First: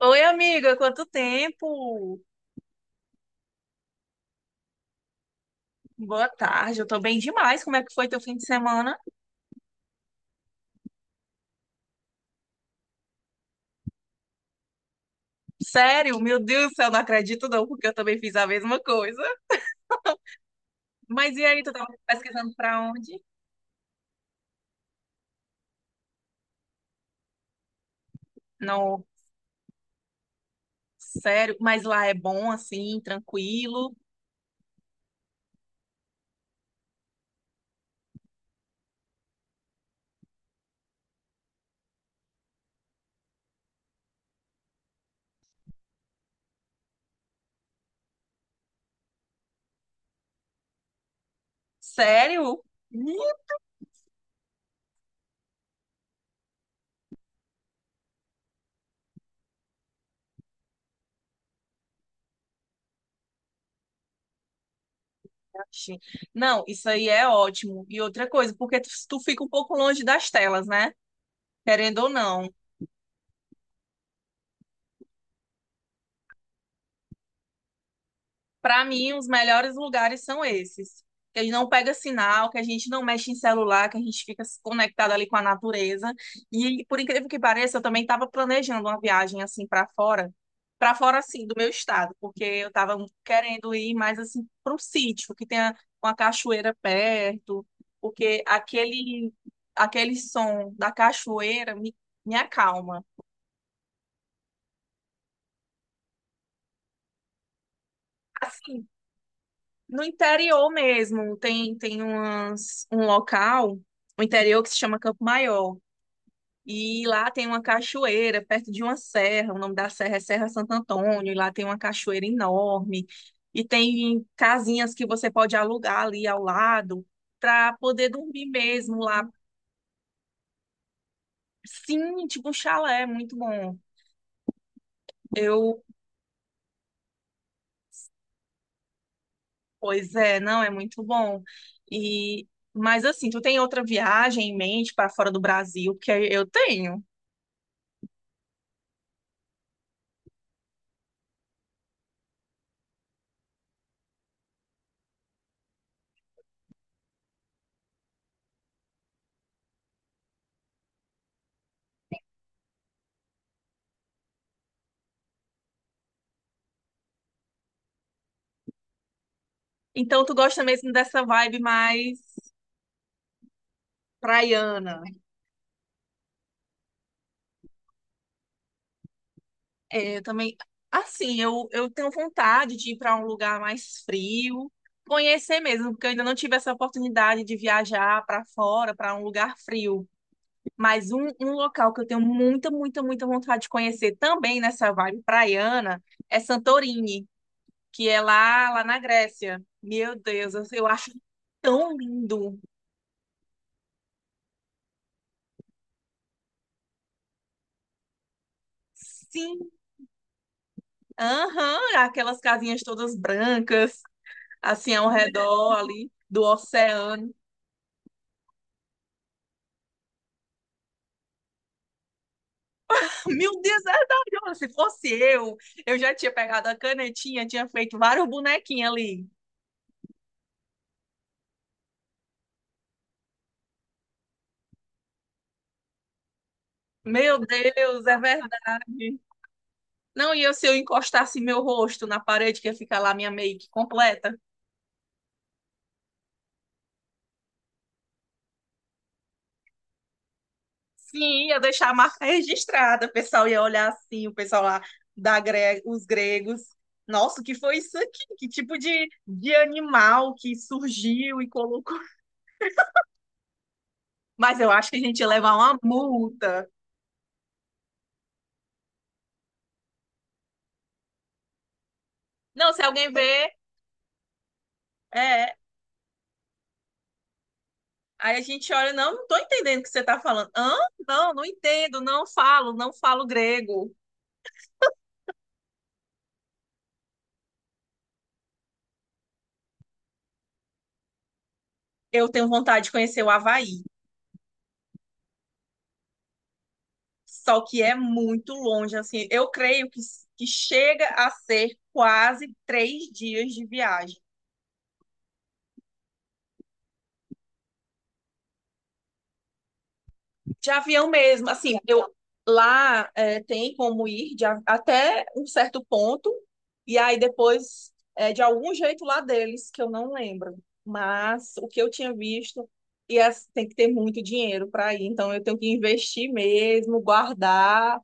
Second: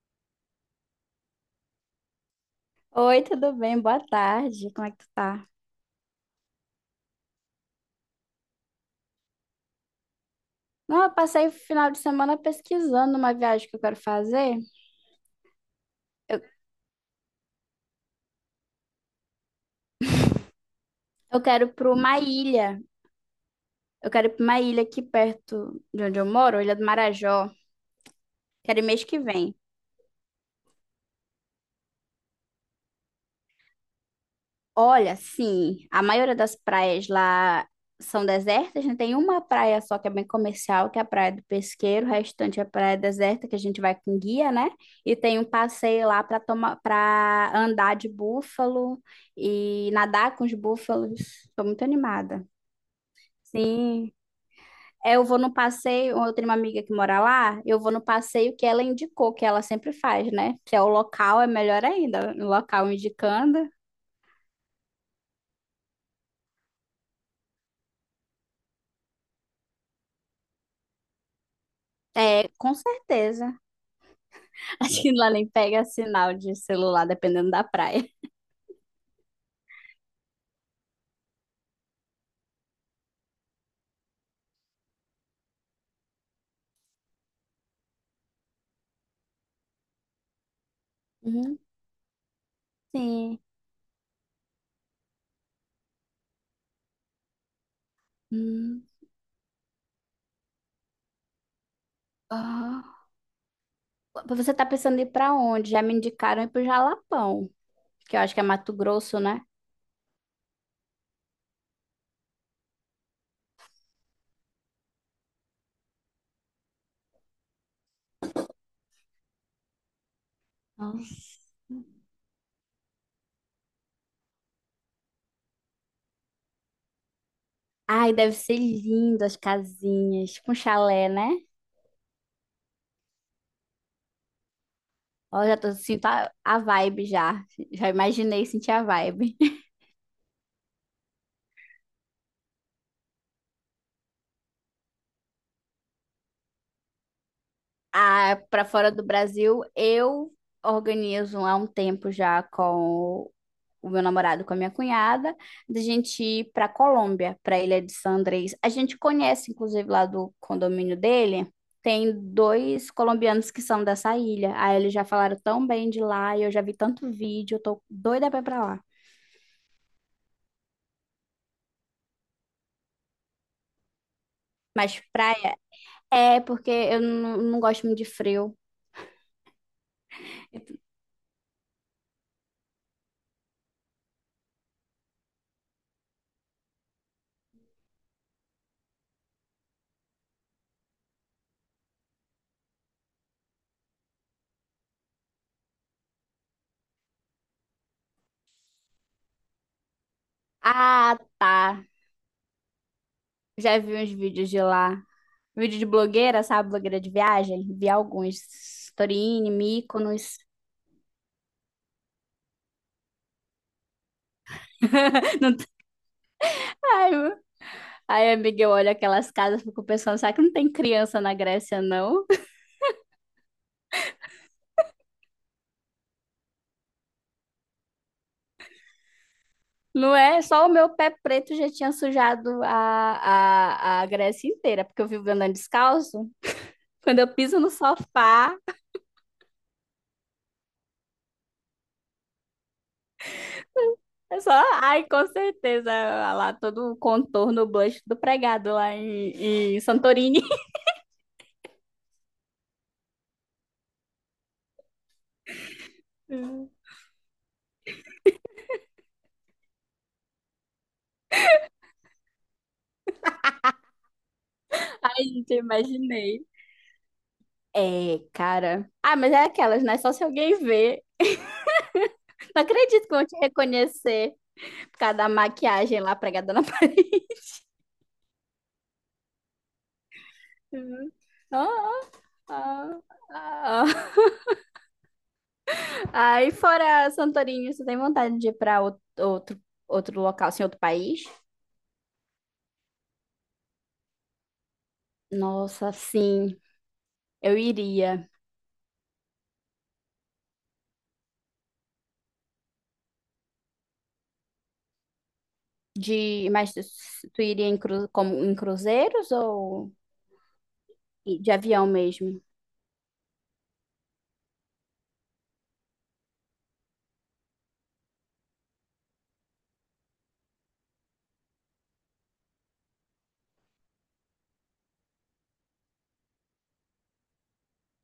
Oi, amiga, quanto tempo? Oi, tudo bem? Boa tarde. Como é que tu tá? Boa tarde, eu tô bem demais. Como é que foi teu fim de semana? Não, eu passei o final de semana pesquisando uma viagem que eu quero fazer. Sério, meu Eu, Deus do céu, não acredito não, porque eu também fiz a mesma coisa. Mas eu e aí, quero tu tava para uma pesquisando ilha. pra onde? Eu quero ir para uma ilha aqui perto de onde eu moro, Ilha do Marajó. Quero ir mês Não, que vem. sério, mas lá é bom assim, tranquilo? Olha, sim, a maioria das praias lá são desertas, né? Tem uma praia só que é bem comercial, que é a Praia do Pesqueiro, o restante é praia deserta, que a gente vai com guia, né? E tem um passeio lá para tomar, para andar de búfalo e nadar com os búfalos. Estou muito animada. Sério? Sim. Eu vou no passeio, eu tenho uma amiga que mora lá, eu vou no passeio que ela indicou, que ela sempre faz, né? Se é o local, é melhor ainda, o local indicando. Ixi. Não, isso aí é ótimo. E outra coisa, porque tu fica um pouco longe das telas, né? Querendo ou não. É, com certeza. Acho que lá nem pega sinal de celular, dependendo da praia. Para mim, os melhores lugares são esses. Que a gente não pega sinal, que a gente não mexe em celular, que a gente fica conectado ali com a natureza. E por incrível que pareça, eu também estava planejando uma viagem assim para fora assim do Uhum. meu estado, porque eu estava Sim. querendo ir mais assim para um sítio que tenha uma cachoeira perto, porque Hum. aquele som da cachoeira me acalma. Ah. Você tá pensando em ir pra onde? Já me indicaram ir pro Jalapão, que eu acho que é Mato Assim, Grosso, né? no interior mesmo, tem um local, o interior que se chama Campo Maior. E lá tem uma cachoeira, perto de uma serra. O nome da serra é Serra Santo Antônio. E Nossa. lá tem uma cachoeira enorme. E tem casinhas que você pode alugar ali ao lado para poder Ai, deve dormir ser mesmo lá. lindo as casinhas, com chalé, né? Sim, tipo um chalé, muito bom. Ó, já tô Eu sinto a vibe já. Já imaginei sentir a vibe. pois é, não, é muito bom. E mas assim, tu tem outra viagem em mente para fora do Brasil? Porque eu tenho. Ah, pra fora do Brasil, eu organizo há um tempo já com o meu namorado com a minha cunhada, da gente ir para Colômbia, para a Ilha de San Andrés. A gente conhece, inclusive, lá do condomínio dele, tem dois colombianos que são dessa ilha. Aí eles já falaram tão bem de lá, e eu já vi tanto vídeo, eu tô doida pra ir pra lá. Então tu gosta mesmo dessa vibe mais Mas praiana? praia é porque eu não gosto muito de frio. É, eu também. Assim, eu tenho vontade de ir para um lugar mais frio, conhecer mesmo, porque eu ainda não tive essa oportunidade de viajar para fora, para um lugar frio. Mas um local que eu tenho muita vontade de conhecer também nessa vibe praiana é Santorini, que é lá na Grécia. Meu Deus, eu acho Ah, tá. tão lindo. Já vi uns vídeos de lá. Vídeo de blogueira, sabe? Blogueira de viagem. Vi alguns. Torini, Sim, Mykonos. aham, aquelas casinhas todas brancas, assim ao Não, redor ali do ai, oceano. aí, amiga, eu olho aquelas casas, fico pensando, será que não tem criança na Grécia, não? Meu Deus, é verdade. Olha, se fosse eu já tinha pegado a canetinha, tinha feito vários bonequinhos ali. Não é? Só o meu pé preto já tinha sujado a Grécia inteira, porque eu vivo andando descalço. Quando eu Meu piso no Deus, é sofá, verdade. Não, e eu, se eu encostasse meu rosto na parede, que ia ficar lá minha make completa? é só, ai, com certeza, lá todo o contorno, o blush do pregado lá em Santorini. Sim, ia deixar a marca registrada. O pessoal ia olhar assim, o pessoal lá, da gre... os gregos. Nossa, o que foi isso aqui? Que tipo de animal que surgiu e colocou? Mas eu acho que a gente Ai, ia gente, levar eu uma imaginei. multa. É, cara. Ah, mas é aquelas, né? Só se alguém ver. Não Não, se acredito que alguém vão te vê. reconhecer por causa da É, maquiagem lá pregada na parede. aí a gente olha, não, não estou entendendo o que você está falando. Hã? Uhum. Não, não Ah, entendo, não ah, falo ah. grego. Aí fora Santorini, você tem vontade de ir para outro local, assim, outro país? Eu tenho vontade de conhecer o Havaí, Nossa, sim, eu só que é iria. muito longe, assim. Eu creio que chega a ser quase três dias de viagem. De, mas tu tu iria em, cru, como, em cruzeiros ou De avião mesmo, de assim, avião eu mesmo? lá é, tem como ir de a- até um certo ponto, e aí depois é de algum jeito lá deles, que eu não lembro. Mas o que eu tinha visto, e as- tem que ter muito dinheiro para ir, então eu tenho que investir mesmo, guardar.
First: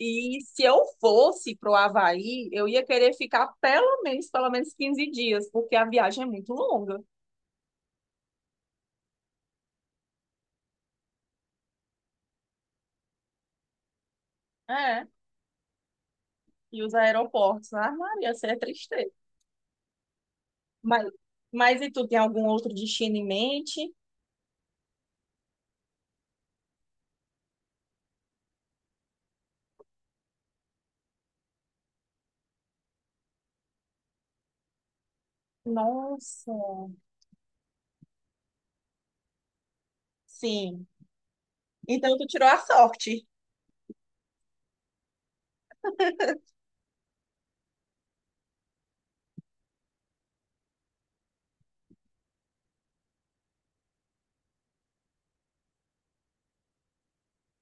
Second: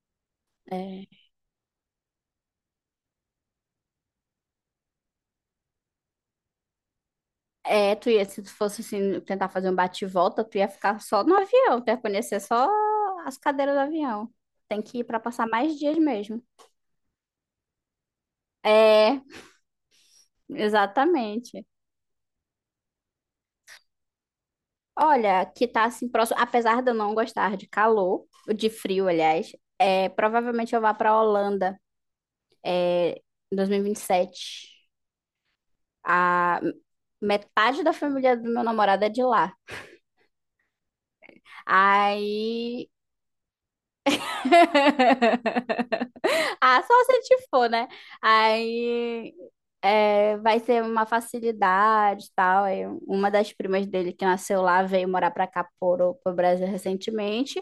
E se eu É, fosse para o Havaí, eu ia querer ficar pelo menos 15 dias, porque a viagem é muito longa. é, tu ia, se tu fosse assim, tentar fazer um bate-volta, tu ia ficar só no avião, tu ia conhecer só as cadeiras do avião. Tem que ir É, para passar mais dias mesmo. e os aeroportos, ah, Maria, isso é tristeza. É, Mas, exatamente. mas e tu tem algum outro destino em mente? Olha, que tá assim próximo, apesar de eu não gostar de calor, de frio, aliás, é, provavelmente eu vá para a Holanda é, em 2027. Nossa. A metade da família do meu namorado é de lá. Sim. Então tu tirou a Aí sorte. ah, só se te for, né? Aí é, vai ser uma facilidade e tal. Aí uma das primas dele que nasceu lá veio morar pra cá, pro Brasil recentemente.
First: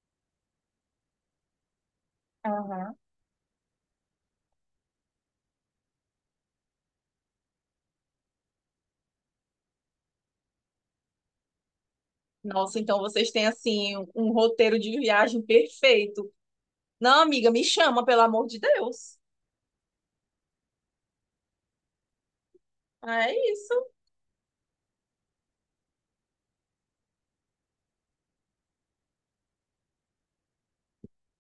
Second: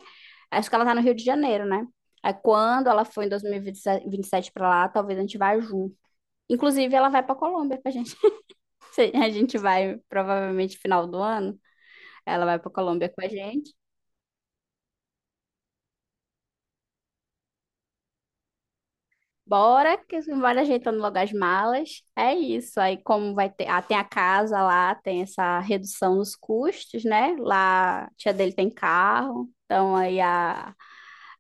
Acho que ela tá no Rio de Janeiro, né? Aí quando Aham. ela for em dois mil e vinte e sete pra lá, talvez a gente vá junto. Inclusive, ela vai pra Colômbia com a gente. Se a gente vai provavelmente final do ano. Ela vai pra Nossa, então Colômbia com a vocês têm gente. assim um roteiro de viagem perfeito. Não, amiga, me chama, pelo amor de Deus. Bora, que bora ajeitando logo as malas. É isso. Aí, Ah, é como vai ter. Ah, isso. tem a casa lá, tem essa redução nos custos, né? Lá, a tia dele tem carro. Então,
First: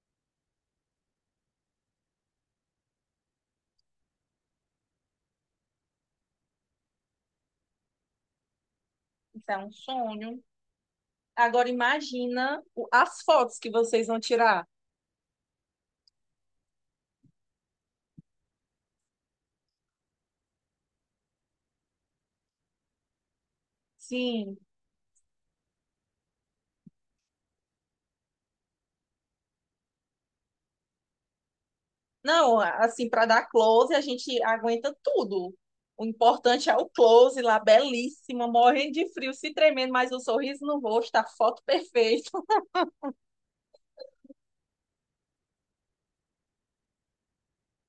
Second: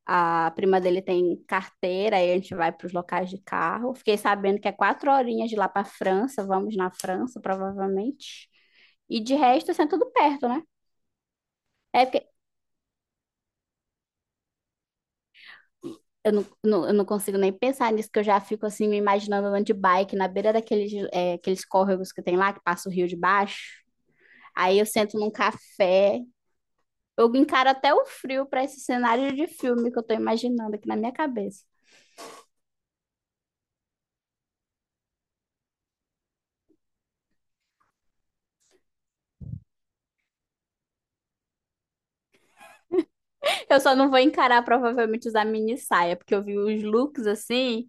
a prima dele tem carteira. Aí a gente vai para os locais de carro. Fiquei sabendo que é quatro horinhas de lá para França. Vamos na França, provavelmente. E de Isso é um resto, assim, é tudo sonho. perto, né? Agora É porque imagina o- as fotos que vocês vão tirar. Eu não consigo nem pensar nisso, que eu já fico assim, me imaginando andando de bike na beira daqueles, é, aqueles córregos que tem lá, que passa o rio de baixo. Sim, Aí eu sento num café. Eu encaro até o frio para esse cenário de filme que eu tô imaginando aqui na minha cabeça. não, assim, para dar close, a gente aguenta tudo. O importante é o close lá, belíssima, morrendo de frio, se tremendo, mas o sorriso no rosto, a foto perfeita. Eu só não vou encarar provavelmente usar mini saia, porque eu vi os looks assim,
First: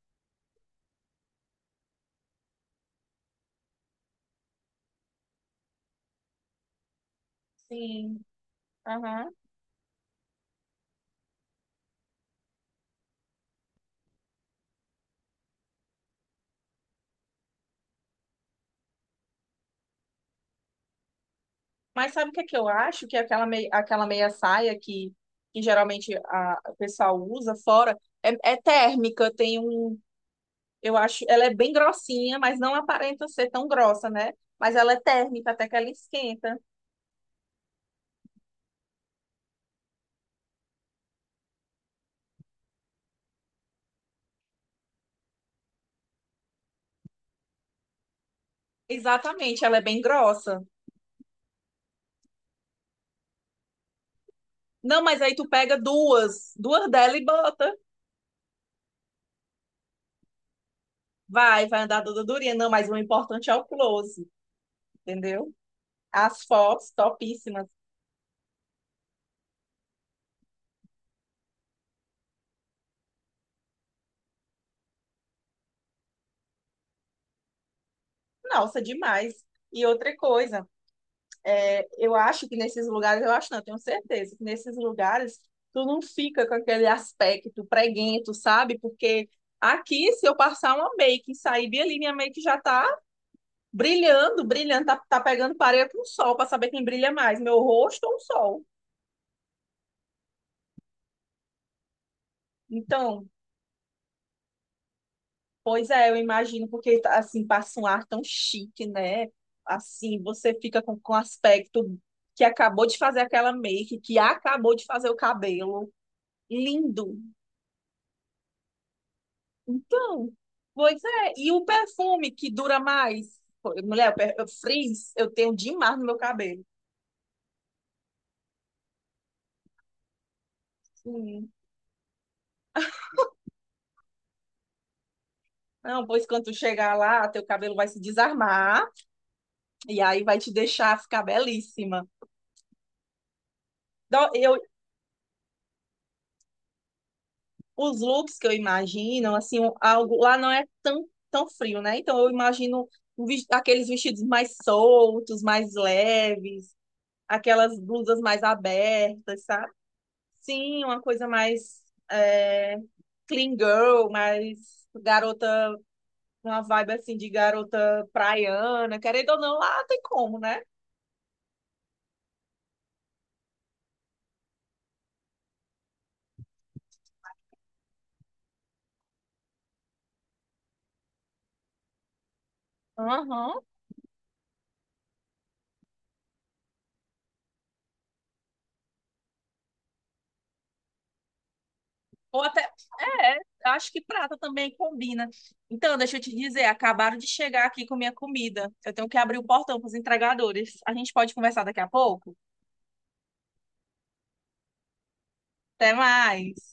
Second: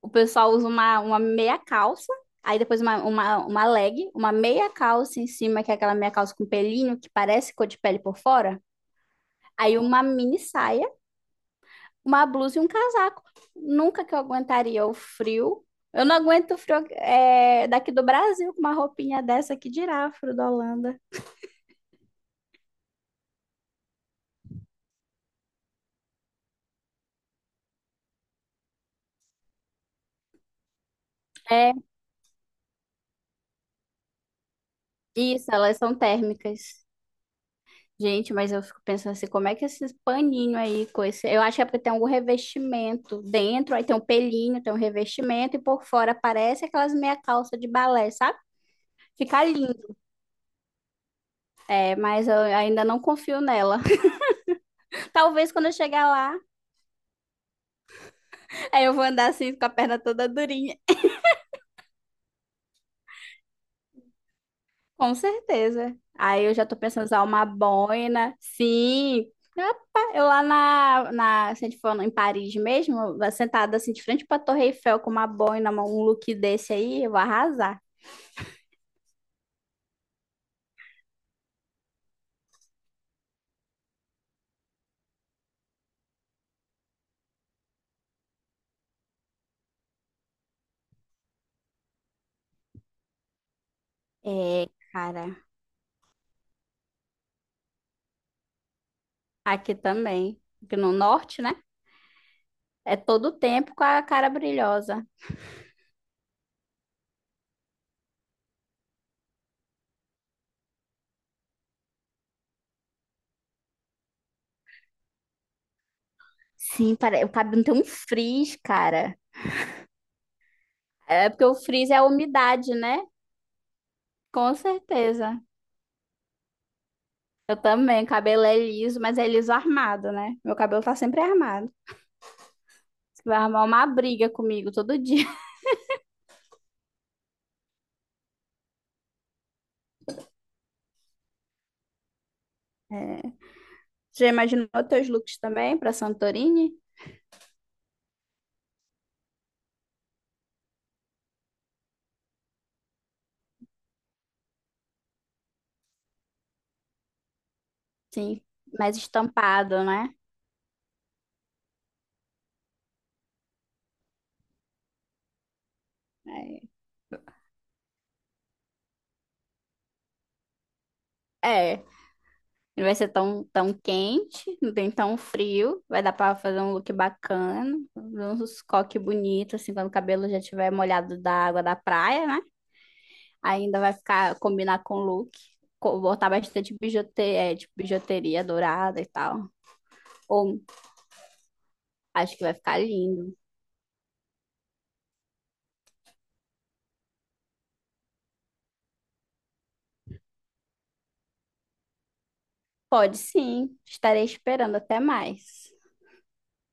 o pessoal usa uma meia calça, aí depois uma leg, uma meia calça em cima, que é aquela meia calça com pelinho que parece cor de pele por Sim, fora. aham. Aí uma mini saia uma blusa e um casaco. Nunca que eu aguentaria o frio. Eu não aguento o frio é, daqui do Brasil com uma roupinha dessa que dirá frio da Holanda. Mas sabe o que é que eu acho? Que é aquela, mei- aquela meia saia que geralmente o pessoal usa fora é, é térmica, tem um. Eu acho, ela é bem É, grossinha, mas não aparenta ser tão grossa, né? Mas ela é térmica, isso, até que elas ela são esquenta. térmicas. Gente, mas eu fico pensando assim, como é que esses paninho aí, com esse... eu acho que é porque tem algum revestimento dentro, aí tem um pelinho, tem um revestimento, e por fora parece aquelas meia calça de balé, sabe? Fica Exatamente, ela é lindo, bem grossa. é, mas eu ainda não confio nela. Não, mas aí tu Talvez quando eu pega chegar lá, duas dela e bota. aí eu vou andar assim com a perna toda durinha. Vai, vai andar toda durinha. Não, mas o importante é o close, Com entendeu? certeza. As Aí eu já tô fotos pensando em usar uma topíssimas. boina. Sim. Rapaz, eu lá se a gente for em Paris mesmo, eu vou sentada assim de frente pra Torre Eiffel com uma boina, um look desse aí, eu vou arrasar. Nossa, demais. E outra coisa, é, eu acho que nesses lugares, eu acho não, eu tenho certeza, que nesses lugares tu não fica com aquele aspecto preguento, sabe? Porque aqui, se eu passar uma make e sair bem ali, minha make já tá É, brilhando, tá cara, pegando parede com o sol, para saber quem brilha mais, meu rosto ou o sol. aqui também. Aqui no norte, né? É todo Então, o tempo com a cara brilhosa. pois é, eu imagino, porque assim, passa um ar tão chique, né? Assim, você fica com aspecto que acabou de fazer aquela make, que acabou de fazer o cabelo. Sim, Lindo. O cabelo tem um frizz, cara. Então, pois É é. porque E o o frizz é a perfume que umidade, dura né? mais? Pô, mulher, o per- o Com frizz, eu certeza. tenho demais no meu cabelo. Eu também, o cabelo é liso, mas é liso armado, né? Meu cabelo tá sempre Sim. armado. Vai arrumar uma briga comigo todo dia. Não, pois quando tu chegar lá, teu cabelo vai se desarmar e aí vai te deixar ficar belíssima. É. Já Dó- eu, imaginou teus looks também para Santorini? os looks que eu imagino, assim, um- algo lá não é tão frio, né? Então eu imagino um ves- aqueles vestidos mais soltos, mais leves, aquelas blusas Sim, mais mais abertas, sabe? estampado, né? Sim, uma coisa mais é, clean girl, mais garota, uma vibe assim de garota praiana, querendo ou não, lá tem como, né? É. É. Não vai ser tão quente, não tem tão frio. Vai dar para fazer um look bacana, uns coque bonito, assim, quando o cabelo já tiver molhado da água da praia, né? Aham. Ainda vai ficar combinar com o look. Botar bastante bijuteria, é, tipo, bijuteria dourada e tal. Ou acho Ou que vai até. ficar lindo. É, acho que prata também combina. Então, deixa eu te dizer, acabaram de chegar aqui com minha comida. Eu tenho que abrir o portão para os entregadores. A gente pode conversar daqui a pouco? Pode sim, estarei esperando até mais. Até mais.